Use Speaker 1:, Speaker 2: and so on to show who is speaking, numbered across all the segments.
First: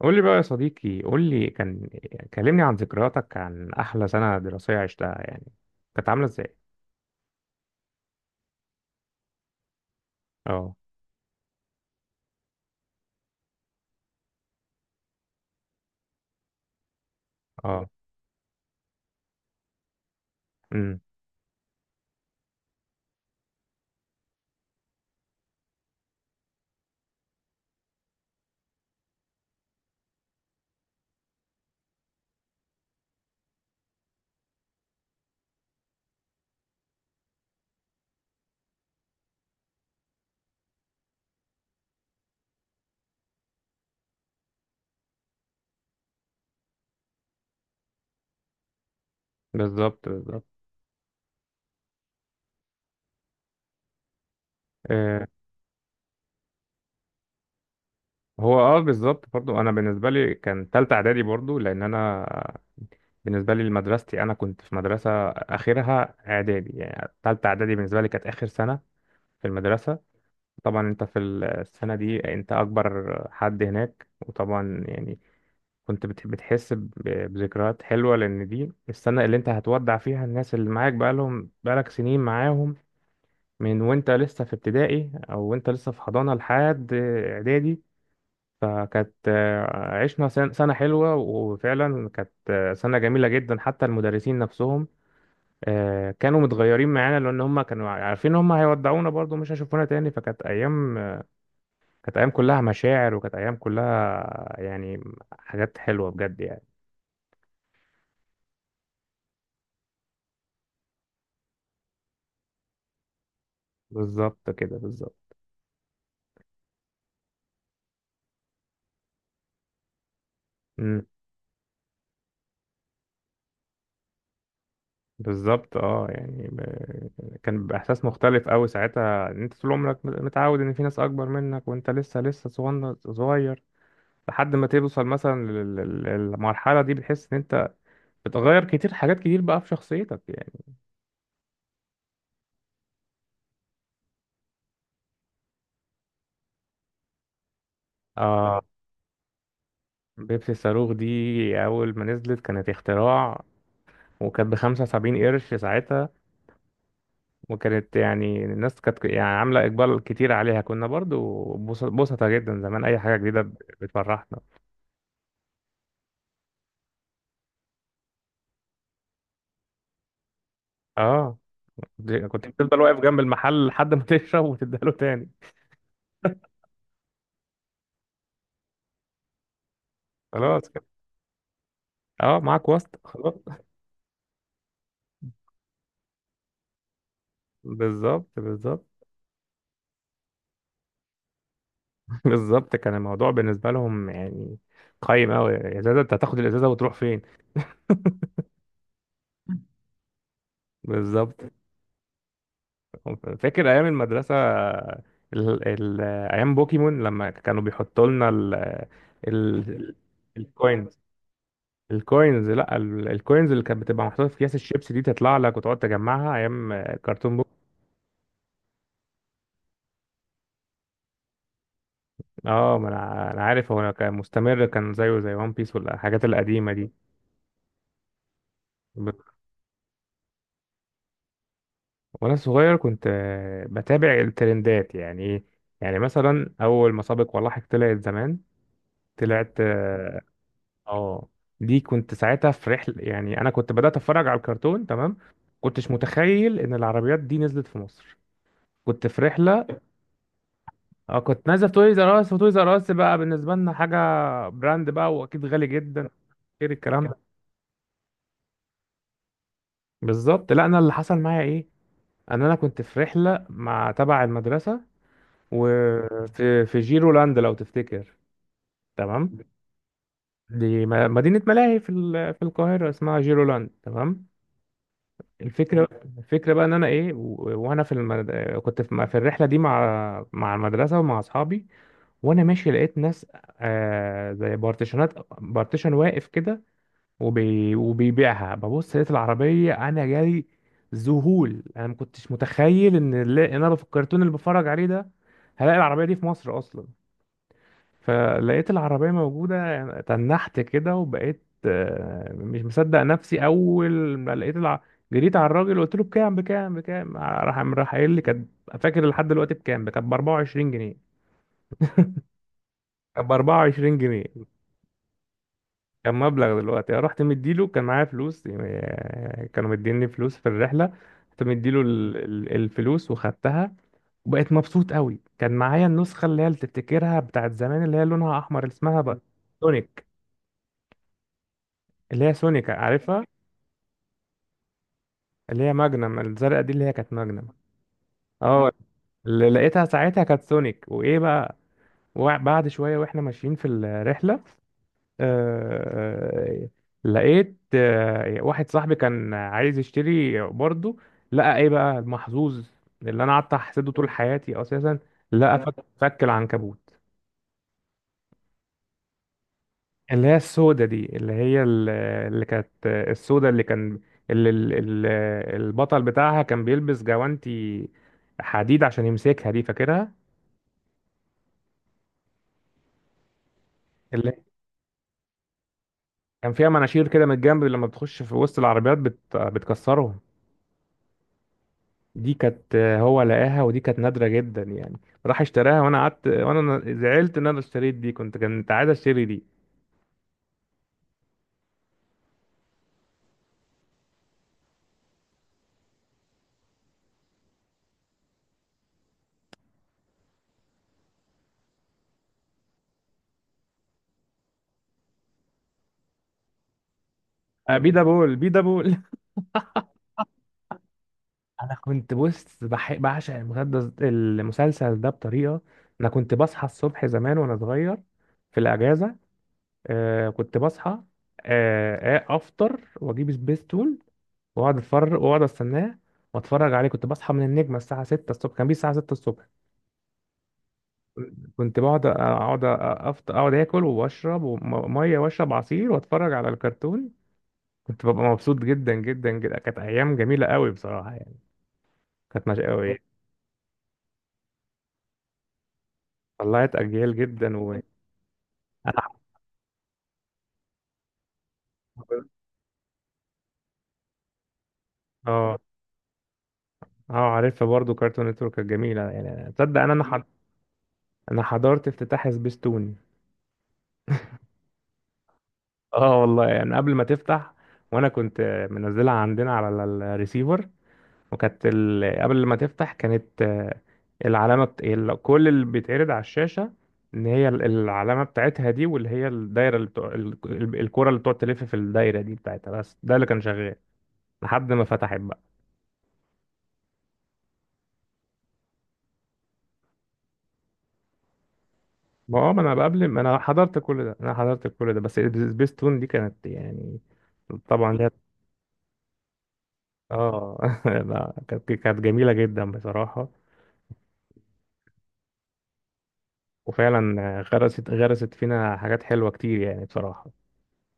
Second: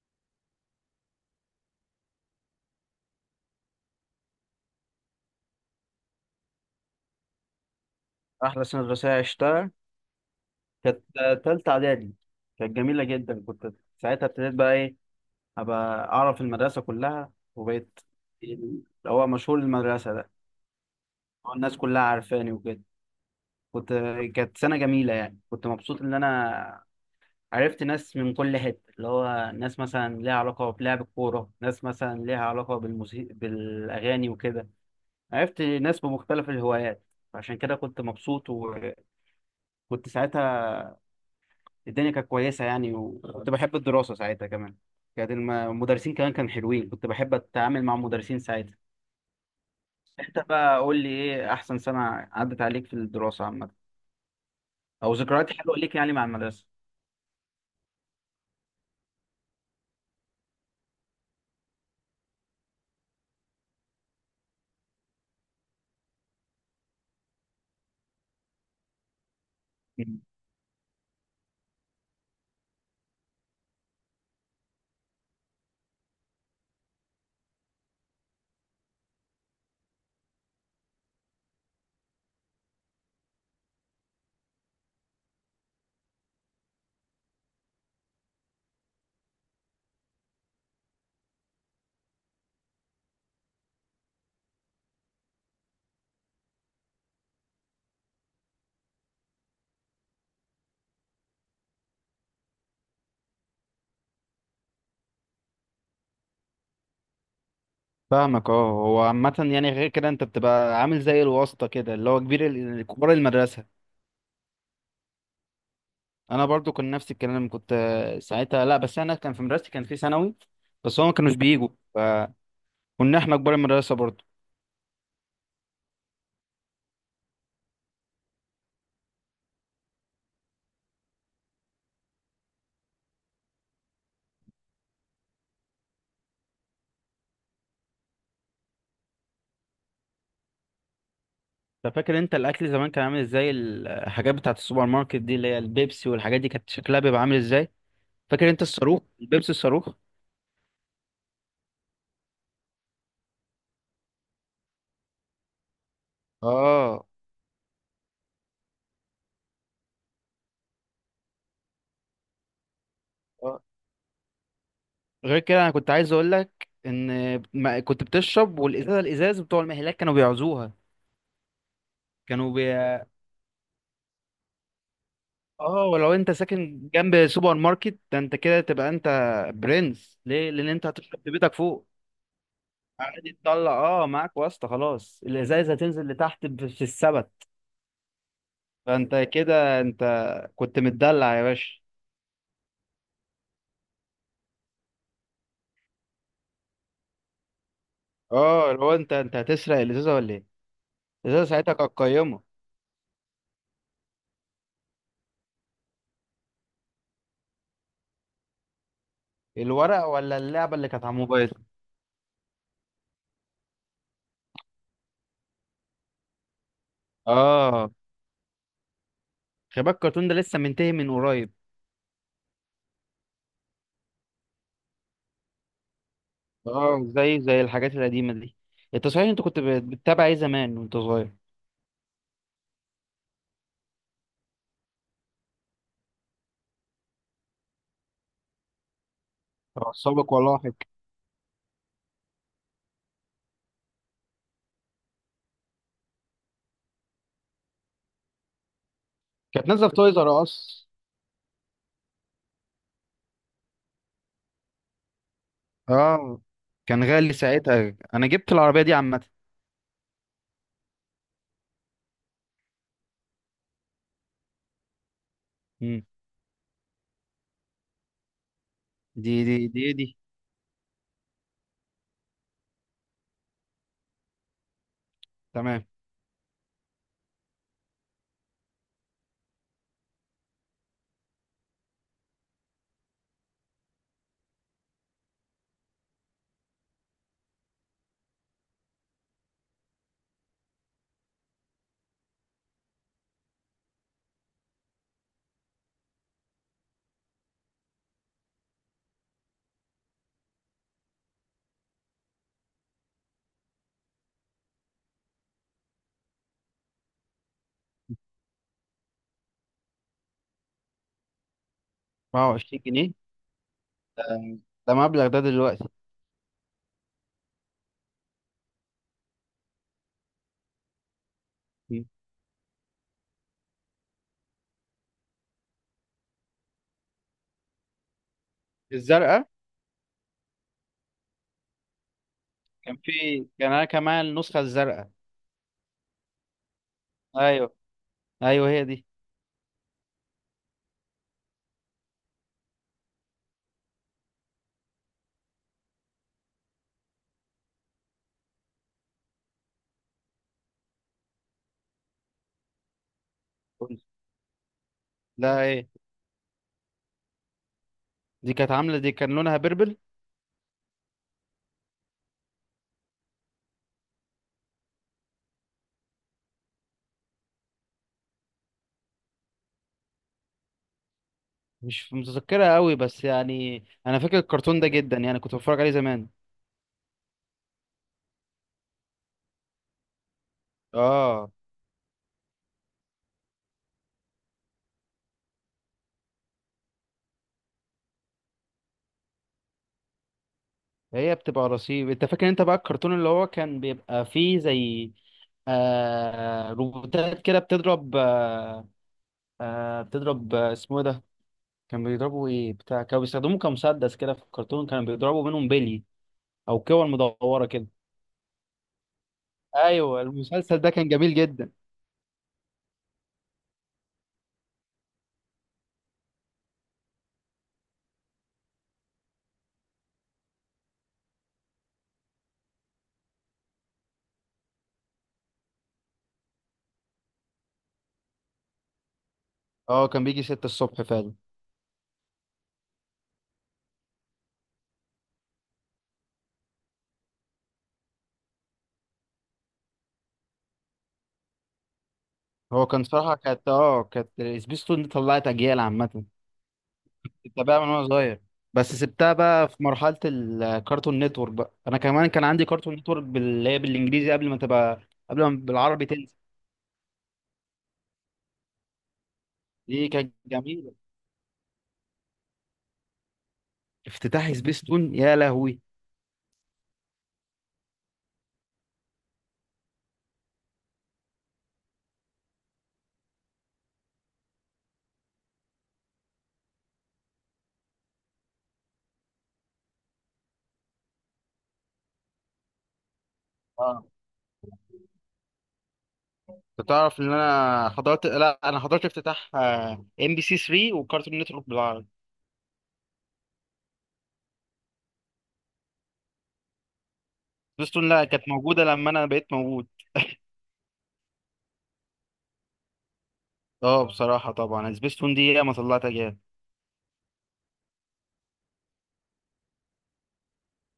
Speaker 1: قول لي بقى يا صديقي، قول لي كان كلمني عن ذكرياتك عن احلى سنة دراسية عشتها يعني، كانت عاملة ازاي؟
Speaker 2: أحلى سنة دراسية عشتها
Speaker 1: اه.
Speaker 2: كانت تالتة إعدادي. كانت جميلة جدا، كنت ساعتها ابتديت بقى إيه، أبقى أعرف المدرسة كلها
Speaker 1: اه.
Speaker 2: وبقيت اللي هو مشهور المدرسة ده.
Speaker 1: امم.
Speaker 2: الناس كلها عارفاني وكده. كنت كانت سنة جميلة يعني، كنت مبسوط إن أنا عرفت ناس من كل حتة، اللي هو ناس مثلا ليها علاقة بلعب الكورة، ناس مثلا ليها علاقة بالموسيقى بالأغاني وكده. عرفت ناس بمختلف الهوايات. عشان كده كنت مبسوط، وكنت ساعتها الدنيا كانت كويسة يعني، وكنت بحب الدراسة ساعتها كمان. كانت المدرسين كمان كانوا حلوين، كنت بحب أتعامل مع المدرسين ساعتها.
Speaker 1: بالظبط،
Speaker 2: أنت
Speaker 1: بالظبط.
Speaker 2: بقى قول لي إيه أحسن سنة عدت عليك في الدراسة عامة، أو
Speaker 1: آه.
Speaker 2: ذكريات حلوة ليك يعني مع المدرسة.
Speaker 1: هو بالظبط، برضو انا بالنسبة لي كان تالتة اعدادي، برضو لان انا بالنسبة لي لمدرستي انا كنت في مدرسة اخرها اعدادي، يعني تالتة اعدادي بالنسبة لي كانت اخر سنة في المدرسة.
Speaker 2: مم.
Speaker 1: طبعا انت في السنة دي انت اكبر حد هناك، وطبعا يعني كنت بتحس بذكريات حلوة، لأن دي السنة اللي أنت هتودع فيها الناس اللي معاك بقالهم بقالك سنين معاهم، من وأنت لسه في ابتدائي أو وأنت لسه في حضانة لحد إعدادي. فكانت عشنا سنة حلوة، وفعلا كانت سنة جميلة جدا، حتى المدرسين نفسهم كانوا متغيرين معانا، لأن هم كانوا عارفين هم هيودعونا برضو مش هيشوفونا تاني. فكانت أيام كانت أيام كلها مشاعر، وكانت أيام كلها يعني حاجات حلوة بجد يعني.
Speaker 2: فاهمك. اه، هو عامة يعني غير كده انت بتبقى عامل زي الواسطة كده، اللي هو كبار المدرسة.
Speaker 1: بالظبط كده، بالظبط.
Speaker 2: انا برضو كان نفس الكلام، كنت ساعتها، لا بس انا كان في مدرستي كان في ثانوي، بس
Speaker 1: مم.
Speaker 2: هم ما كانوش بيجوا، فكنا احنا كبار المدرسة برضو.
Speaker 1: بالظبط يعني كان بيبقى احساس مختلف قوي ساعتها، ان انت طول عمرك متعود ان في ناس اكبر منك وانت لسه صغير، لحد ما توصل مثلا للمرحله دي، بتحس ان انت بتغير كتير، حاجات كتير بقى في شخصيتك يعني.
Speaker 2: انت فاكر انت الاكل زمان كان عامل ازاي؟ الحاجات بتاعت السوبر ماركت دي اللي هي البيبسي والحاجات دي كانت شكلها بيبقى عامل ازاي؟ فاكر
Speaker 1: اه.
Speaker 2: انت الصاروخ البيبسي الصاروخ؟
Speaker 1: بيبسي الصاروخ دي اول ما نزلت كانت اختراع، وكانت بـ75 قرش ساعتها.
Speaker 2: اه.
Speaker 1: وكانت يعني الناس كانت يعني عاملة إقبال كتير عليها، كنا برضو بوسطة جدا زمان أي حاجة جديدة
Speaker 2: آه.
Speaker 1: بتفرحنا.
Speaker 2: غير كده انا كنت عايز اقول لك ان ما كنت بتشرب، والازازه الازاز بتوع المهلاك كانوا بيعوزوها.
Speaker 1: اه، كنت
Speaker 2: كانوا
Speaker 1: بتفضل
Speaker 2: بي...
Speaker 1: واقف جنب المحل لحد ما تشرب وتديها له تاني.
Speaker 2: اه، ولو انت ساكن جنب سوبر ماركت ده انت كده تبقى انت برنس، ليه؟
Speaker 1: خلاص
Speaker 2: لان
Speaker 1: كده.
Speaker 2: انت هتشرب في بيتك فوق
Speaker 1: اه، معاك واسطة
Speaker 2: عادي
Speaker 1: خلاص.
Speaker 2: تطلع. اه، معاك واسطه خلاص، الازايز هتنزل لتحت في السبت.
Speaker 1: بالظبط، بالظبط.
Speaker 2: فانت كده انت كنت متدلع يا باشا.
Speaker 1: بالظبط، كان الموضوع بالنسبة لهم يعني قايم أوي، إزازة أنت هتاخد الإزازة وتروح فين؟
Speaker 2: اه، لو انت هتسرق الازازه ولا ايه؟
Speaker 1: بالظبط.
Speaker 2: الازازه ساعتها كانت قيمه.
Speaker 1: فاكر أيام المدرسة، ال... ال... أيام بوكيمون لما كانوا بيحطوا لنا ال...
Speaker 2: الورق ولا اللعبه اللي
Speaker 1: الكوينز.
Speaker 2: كانت على الموبايل؟
Speaker 1: لا، الكوينز اللي كانت بتبقى محطوطة في أكياس الشيبس دي، تطلع لك وتقعد تجمعها. أيام كرتون.
Speaker 2: اه. خلي بالك الكرتون ده لسه منتهي من قريب.
Speaker 1: اه، ما انا انا عارف، هو أنا كان مستمر، كان زيه زي وان بيس والحاجات القديمه دي.
Speaker 2: اه، زي الحاجات القديمه دي. انت
Speaker 1: ب-
Speaker 2: صحيح انت كنت بتتابع ايه زمان وانت صغير؟
Speaker 1: وانا صغير كنت بتابع الترندات يعني ايه، يعني مثلا اول ما سابق ولاحق طلعت زمان، طلعت. اه.
Speaker 2: سابق ولاحق؟
Speaker 1: آه. دي كنت ساعتها في رحله يعني، انا كنت بدات اتفرج على الكرتون تمام. كنتش متخيل ان العربيات دي نزلت في مصر. كنت في رحله.
Speaker 2: كانت نازله في تويز ار اس.
Speaker 1: اه، كنت نازل في تويز ار اس، وتويز ار اس بقى بالنسبه لنا حاجه، براند بقى واكيد غالي جدا.
Speaker 2: اه،
Speaker 1: غير
Speaker 2: كان
Speaker 1: الكلام ده.
Speaker 2: غالي ساعتها، انا جبت العربيه دي عامه.
Speaker 1: بالظبط. لا، انا اللي حصل معايا ايه، ان انا كنت في رحله مع تبع المدرسه،
Speaker 2: مم.
Speaker 1: وفي جيرولاند لو تفتكر.
Speaker 2: دي
Speaker 1: تمام.
Speaker 2: دي دي دي
Speaker 1: دي مدينه ملاهي في القاهره اسمها جيرولاند، تمام.
Speaker 2: تمام.
Speaker 1: الفكره، بقى ان انا ايه، وانا في كنت في الرحله دي مع المدرسه ومع اصحابي. وانا ماشي لقيت ناس زي بارتيشنات، بارتيشن واقف كده، وبيبيعها. ببص لقيت العربية، أنا جالي ذهول، أنا ما كنتش متخيل إن إن أنا في الكرتون اللي بتفرج عليه ده هلاقي العربية دي في مصر أصلا. فلقيت العربية موجودة يعني تنحت كده، وبقيت مش مصدق نفسي. أول ما لقيت جريت على الراجل، قلت له بكام بكام بكام، راح قايل لي كانت، فاكر لحد دلوقتي بكام، كانت ب 24 جنيه.
Speaker 2: 24 جنيه؟
Speaker 1: كانت ب 24
Speaker 2: ده
Speaker 1: جنيه
Speaker 2: ده مبلغ ده دلوقتي.
Speaker 1: كان مبلغ دلوقتي. رحت مديله، كان معايا فلوس، يعني كانوا مديني فلوس في الرحلة. رحت مديله
Speaker 2: مم.
Speaker 1: الفلوس وخدتها، وبقيت مبسوط قوي. كان معايا النسخة اللي هي اللي تفتكرها بتاعت زمان، اللي هي لونها أحمر، اللي اسمها بقى
Speaker 2: الزرقاء.
Speaker 1: سونيك. اللي هي سونيك،
Speaker 2: كان في
Speaker 1: عارفها.
Speaker 2: كان انا كمان النسخه الزرقاء.
Speaker 1: اللي هي ماجنم، الزرقاء دي اللي هي كانت ماجنم.
Speaker 2: ايوه، ايوه
Speaker 1: اه.
Speaker 2: هي دي.
Speaker 1: اللي لقيتها ساعتها كانت سونيك. وإيه بقى، وبعد شوية وإحنا ماشيين في الرحلة آه، آه، لقيت واحد صاحبي كان عايز يشتري برضه، لقى ايه بقى المحظوظ اللي انا قعدت احسده
Speaker 2: قول.
Speaker 1: طول حياتي اساسا؟ لقى
Speaker 2: لا، ايه؟
Speaker 1: فك العنكبوت.
Speaker 2: دي كانت عامله، دي كان لونها بيربل.
Speaker 1: اللي هي السودة دي، اللي هي اللي كانت السودة، اللي كان اللي ال- ال- البطل بتاعها كان بيلبس جوانتي حديد عشان يمسكها دي، فاكرها؟
Speaker 2: مش متذكرها قوي بس يعني انا
Speaker 1: اللي
Speaker 2: فاكر الكرتون ده جدا يعني، كنت بتفرج عليه زمان.
Speaker 1: كان فيها مناشير كده من الجنب، لما بتخش في وسط العربيات بتكسرهم.
Speaker 2: اه،
Speaker 1: دي كانت هو لقاها، ودي كانت نادرة جدا يعني. راح اشتراها، وانا قعدت وانا زعلت ان انا اشتريت دي، كنت عايز اشتري دي.
Speaker 2: هي بتبقى رصيف. انت فاكر انت بقى الكرتون اللي هو كان بيبقى فيه زي روبوتات كده بتضرب، بتضرب، اسمه إيه ده؟ كان بيضربوا ايه بتاع كانوا بيستخدموه كمسدس كده في الكرتون، كانوا بيضربوا منهم بلي او كور مدوره
Speaker 1: آه،
Speaker 2: كده.
Speaker 1: بيدا بول، بيدا بول
Speaker 2: ايوه، المسلسل ده كان جميل جدا.
Speaker 1: انا كنت بص بعشق المسلسل ده بطريقة. انا كنت بصحى الصبح زمان وانا صغير في الاجازة. آه كنت بصحى، افطر واجيب سبيستول، واقعد اتفرج واقعد استناه واتفرج عليه. كنت بصحى من النجمة الساعة 6 الصبح، كان بيه الساعة 6 الصبح.
Speaker 2: اه، كان بيجي ستة الصبح فعلا.
Speaker 1: كنت بقعد، اقعد اكل واشرب ميه، واشرب عصير واتفرج على الكرتون. كنت ببقى مبسوط جدا جدا جدا، كانت ايام جميله قوي بصراحه يعني، كانت مش
Speaker 2: هو
Speaker 1: قوي.
Speaker 2: كان صراحة كانت كانت سبيستون دي طلعت اجيال عامة.
Speaker 1: طلعت اجيال جدا
Speaker 2: كنت بقى
Speaker 1: وانا.
Speaker 2: من وانا صغير، بس سبتها بقى في مرحلة الكارتون نتورك بقى. انا كمان كان عندي كارتون نتورك اللي هي بالانجليزي قبل ما تبقى، قبل ما
Speaker 1: اه.
Speaker 2: بالعربي تنزل.
Speaker 1: اه، عارفها برضو كارتون نتورك كانت جميله يعني، تصدق انا
Speaker 2: دي
Speaker 1: حض...
Speaker 2: كانت جميلة.
Speaker 1: انا حضرت افتتاح سبيستون.
Speaker 2: افتتاح سبيستون؟ يا لهوي!
Speaker 1: اه والله، يعني قبل ما تفتح وانا كنت منزلها عندنا على الريسيفر، وكانت قبل ما تفتح كانت العلامة كل اللي بيتعرض على الشاشة ان هي العلامة بتاعتها دي، واللي هي الدايرة، اللي الكرة اللي بتقعد تلف في الدايرة دي بتاعتها، بس ده اللي كان شغال
Speaker 2: اه،
Speaker 1: لحد ما فتحت بقى.
Speaker 2: انت تعرف ان انا حضرت، لا انا حضرت افتتاح ام بي سي 3 وكارتون نتورك بالعربي.
Speaker 1: ما هو، ما انا قبل ما انا حضرت كل ده، انا حضرت كل ده، بس سبيستون دي كانت يعني طبعا
Speaker 2: سبيستون
Speaker 1: ليها.
Speaker 2: لا، كانت موجودة لما انا بقيت موجود.
Speaker 1: اه. لا، كانت جميلة جدا بصراحة.
Speaker 2: اه بصراحة، طبعا سبيس تون دي ياما طلعتها جامد.
Speaker 1: وفعلا غرست فينا حاجات حلوة كتير يعني بصراحة.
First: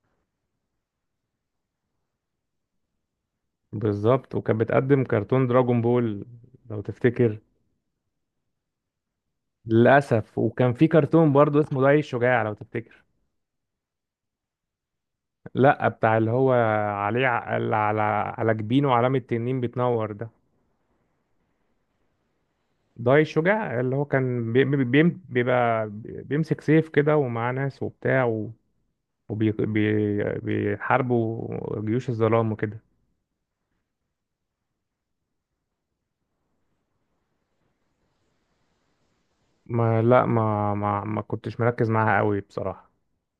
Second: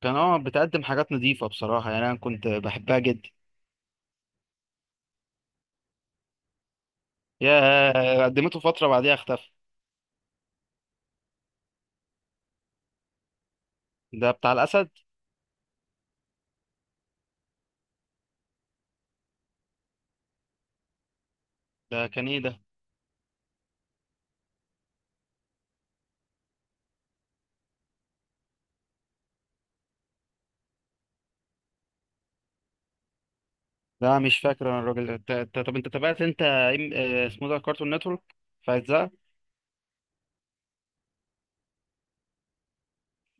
Speaker 2: كان اه بتقدم حاجات نظيفة بصراحة يعني، أنا كنت بحبها جدا.
Speaker 1: بالظبط، وكانت بتقدم كرتون دراجون بول لو تفتكر.
Speaker 2: يا قدمته فترة بعديها اختفى.
Speaker 1: للأسف. وكان في كرتون برضو اسمه داي الشجاع لو تفتكر.
Speaker 2: ده بتاع الأسد؟
Speaker 1: لا، بتاع اللي هو عليه اللي على على جبينه علامة تنين بتنور ده.
Speaker 2: ده كان إيه ده؟
Speaker 1: داي الشجاع اللي هو كان بيبقى بيمسك سيف كده ومعاه ناس وبتاع، وبيحاربوا جيوش الظلام وكده.
Speaker 2: لا مش فاكر أنا. الراجل طب أنت تابعت أنت اسمه ده كارتون نتورك في أجزاء؟ ما
Speaker 1: ما لا ما ما ما كنتش مركز معاها قوي بصراحة.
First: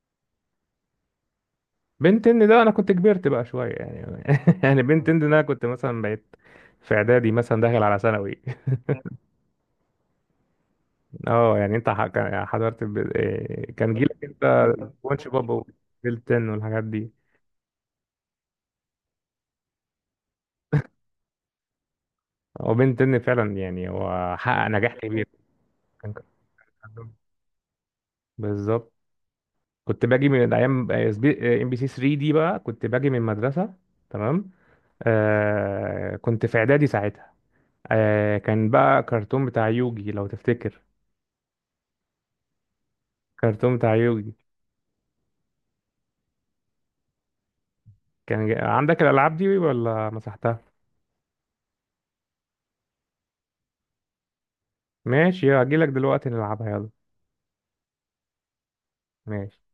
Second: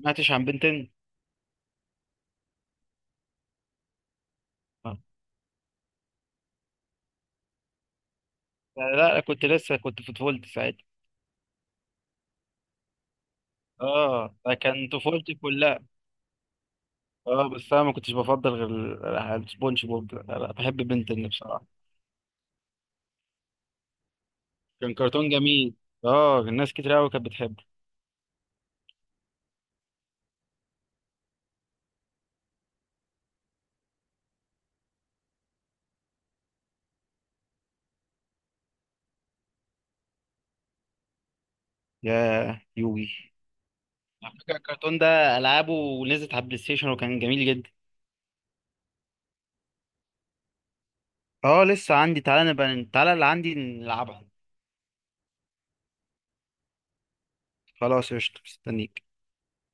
Speaker 2: سمعتش عن بنتين؟
Speaker 1: بنتين ده انا كنت كبرت بقى شويه يعني، يعني
Speaker 2: آه.
Speaker 1: بنتين ده انا كنت مثلا بقيت في اعدادي مثلا داخل على ثانوي.
Speaker 2: لا، كنت لسه كنت في طفولتي ساعتها.
Speaker 1: اه يعني انت يعني حضرت إيه، كان جيلك
Speaker 2: اه،
Speaker 1: انت
Speaker 2: ده كان
Speaker 1: سبونج
Speaker 2: طفولتي
Speaker 1: بوب
Speaker 2: كلها.
Speaker 1: وبنتين والحاجات دي.
Speaker 2: اه، بس أنا ما كنتش بفضل غير سبونج بوب. لا لا، بحب بنتين بصراحة.
Speaker 1: هو بنتين فعلا يعني، هو حقق نجاح
Speaker 2: كان
Speaker 1: كبير.
Speaker 2: كرتون جميل.
Speaker 1: كان،
Speaker 2: اه، الناس كتير
Speaker 1: كان-
Speaker 2: أوي كانت بتحبه.
Speaker 1: بالظبط. كنت باجي من ايام ام بي سي 3 دي، بقى كنت باجي من المدرسه تمام. آه كنت في اعدادي ساعتها. آه كان بقى كرتون بتاع يوجي لو تفتكر،
Speaker 2: يا يوجي!
Speaker 1: كرتون بتاع يوجي.
Speaker 2: على فكرة الكرتون ده ألعابه نزلت على البلاي ستيشن وكان جميل جدا.
Speaker 1: كان عندك الألعاب دي ولا مسحتها؟
Speaker 2: اه، لسه عندي، تعالى نبقى تعالى اللي عندي نلعبها.
Speaker 1: ماشي، هجيلك دلوقتي نلعبها يلا.
Speaker 2: خلاص قشطة، مستنيك.
Speaker 1: ماشي.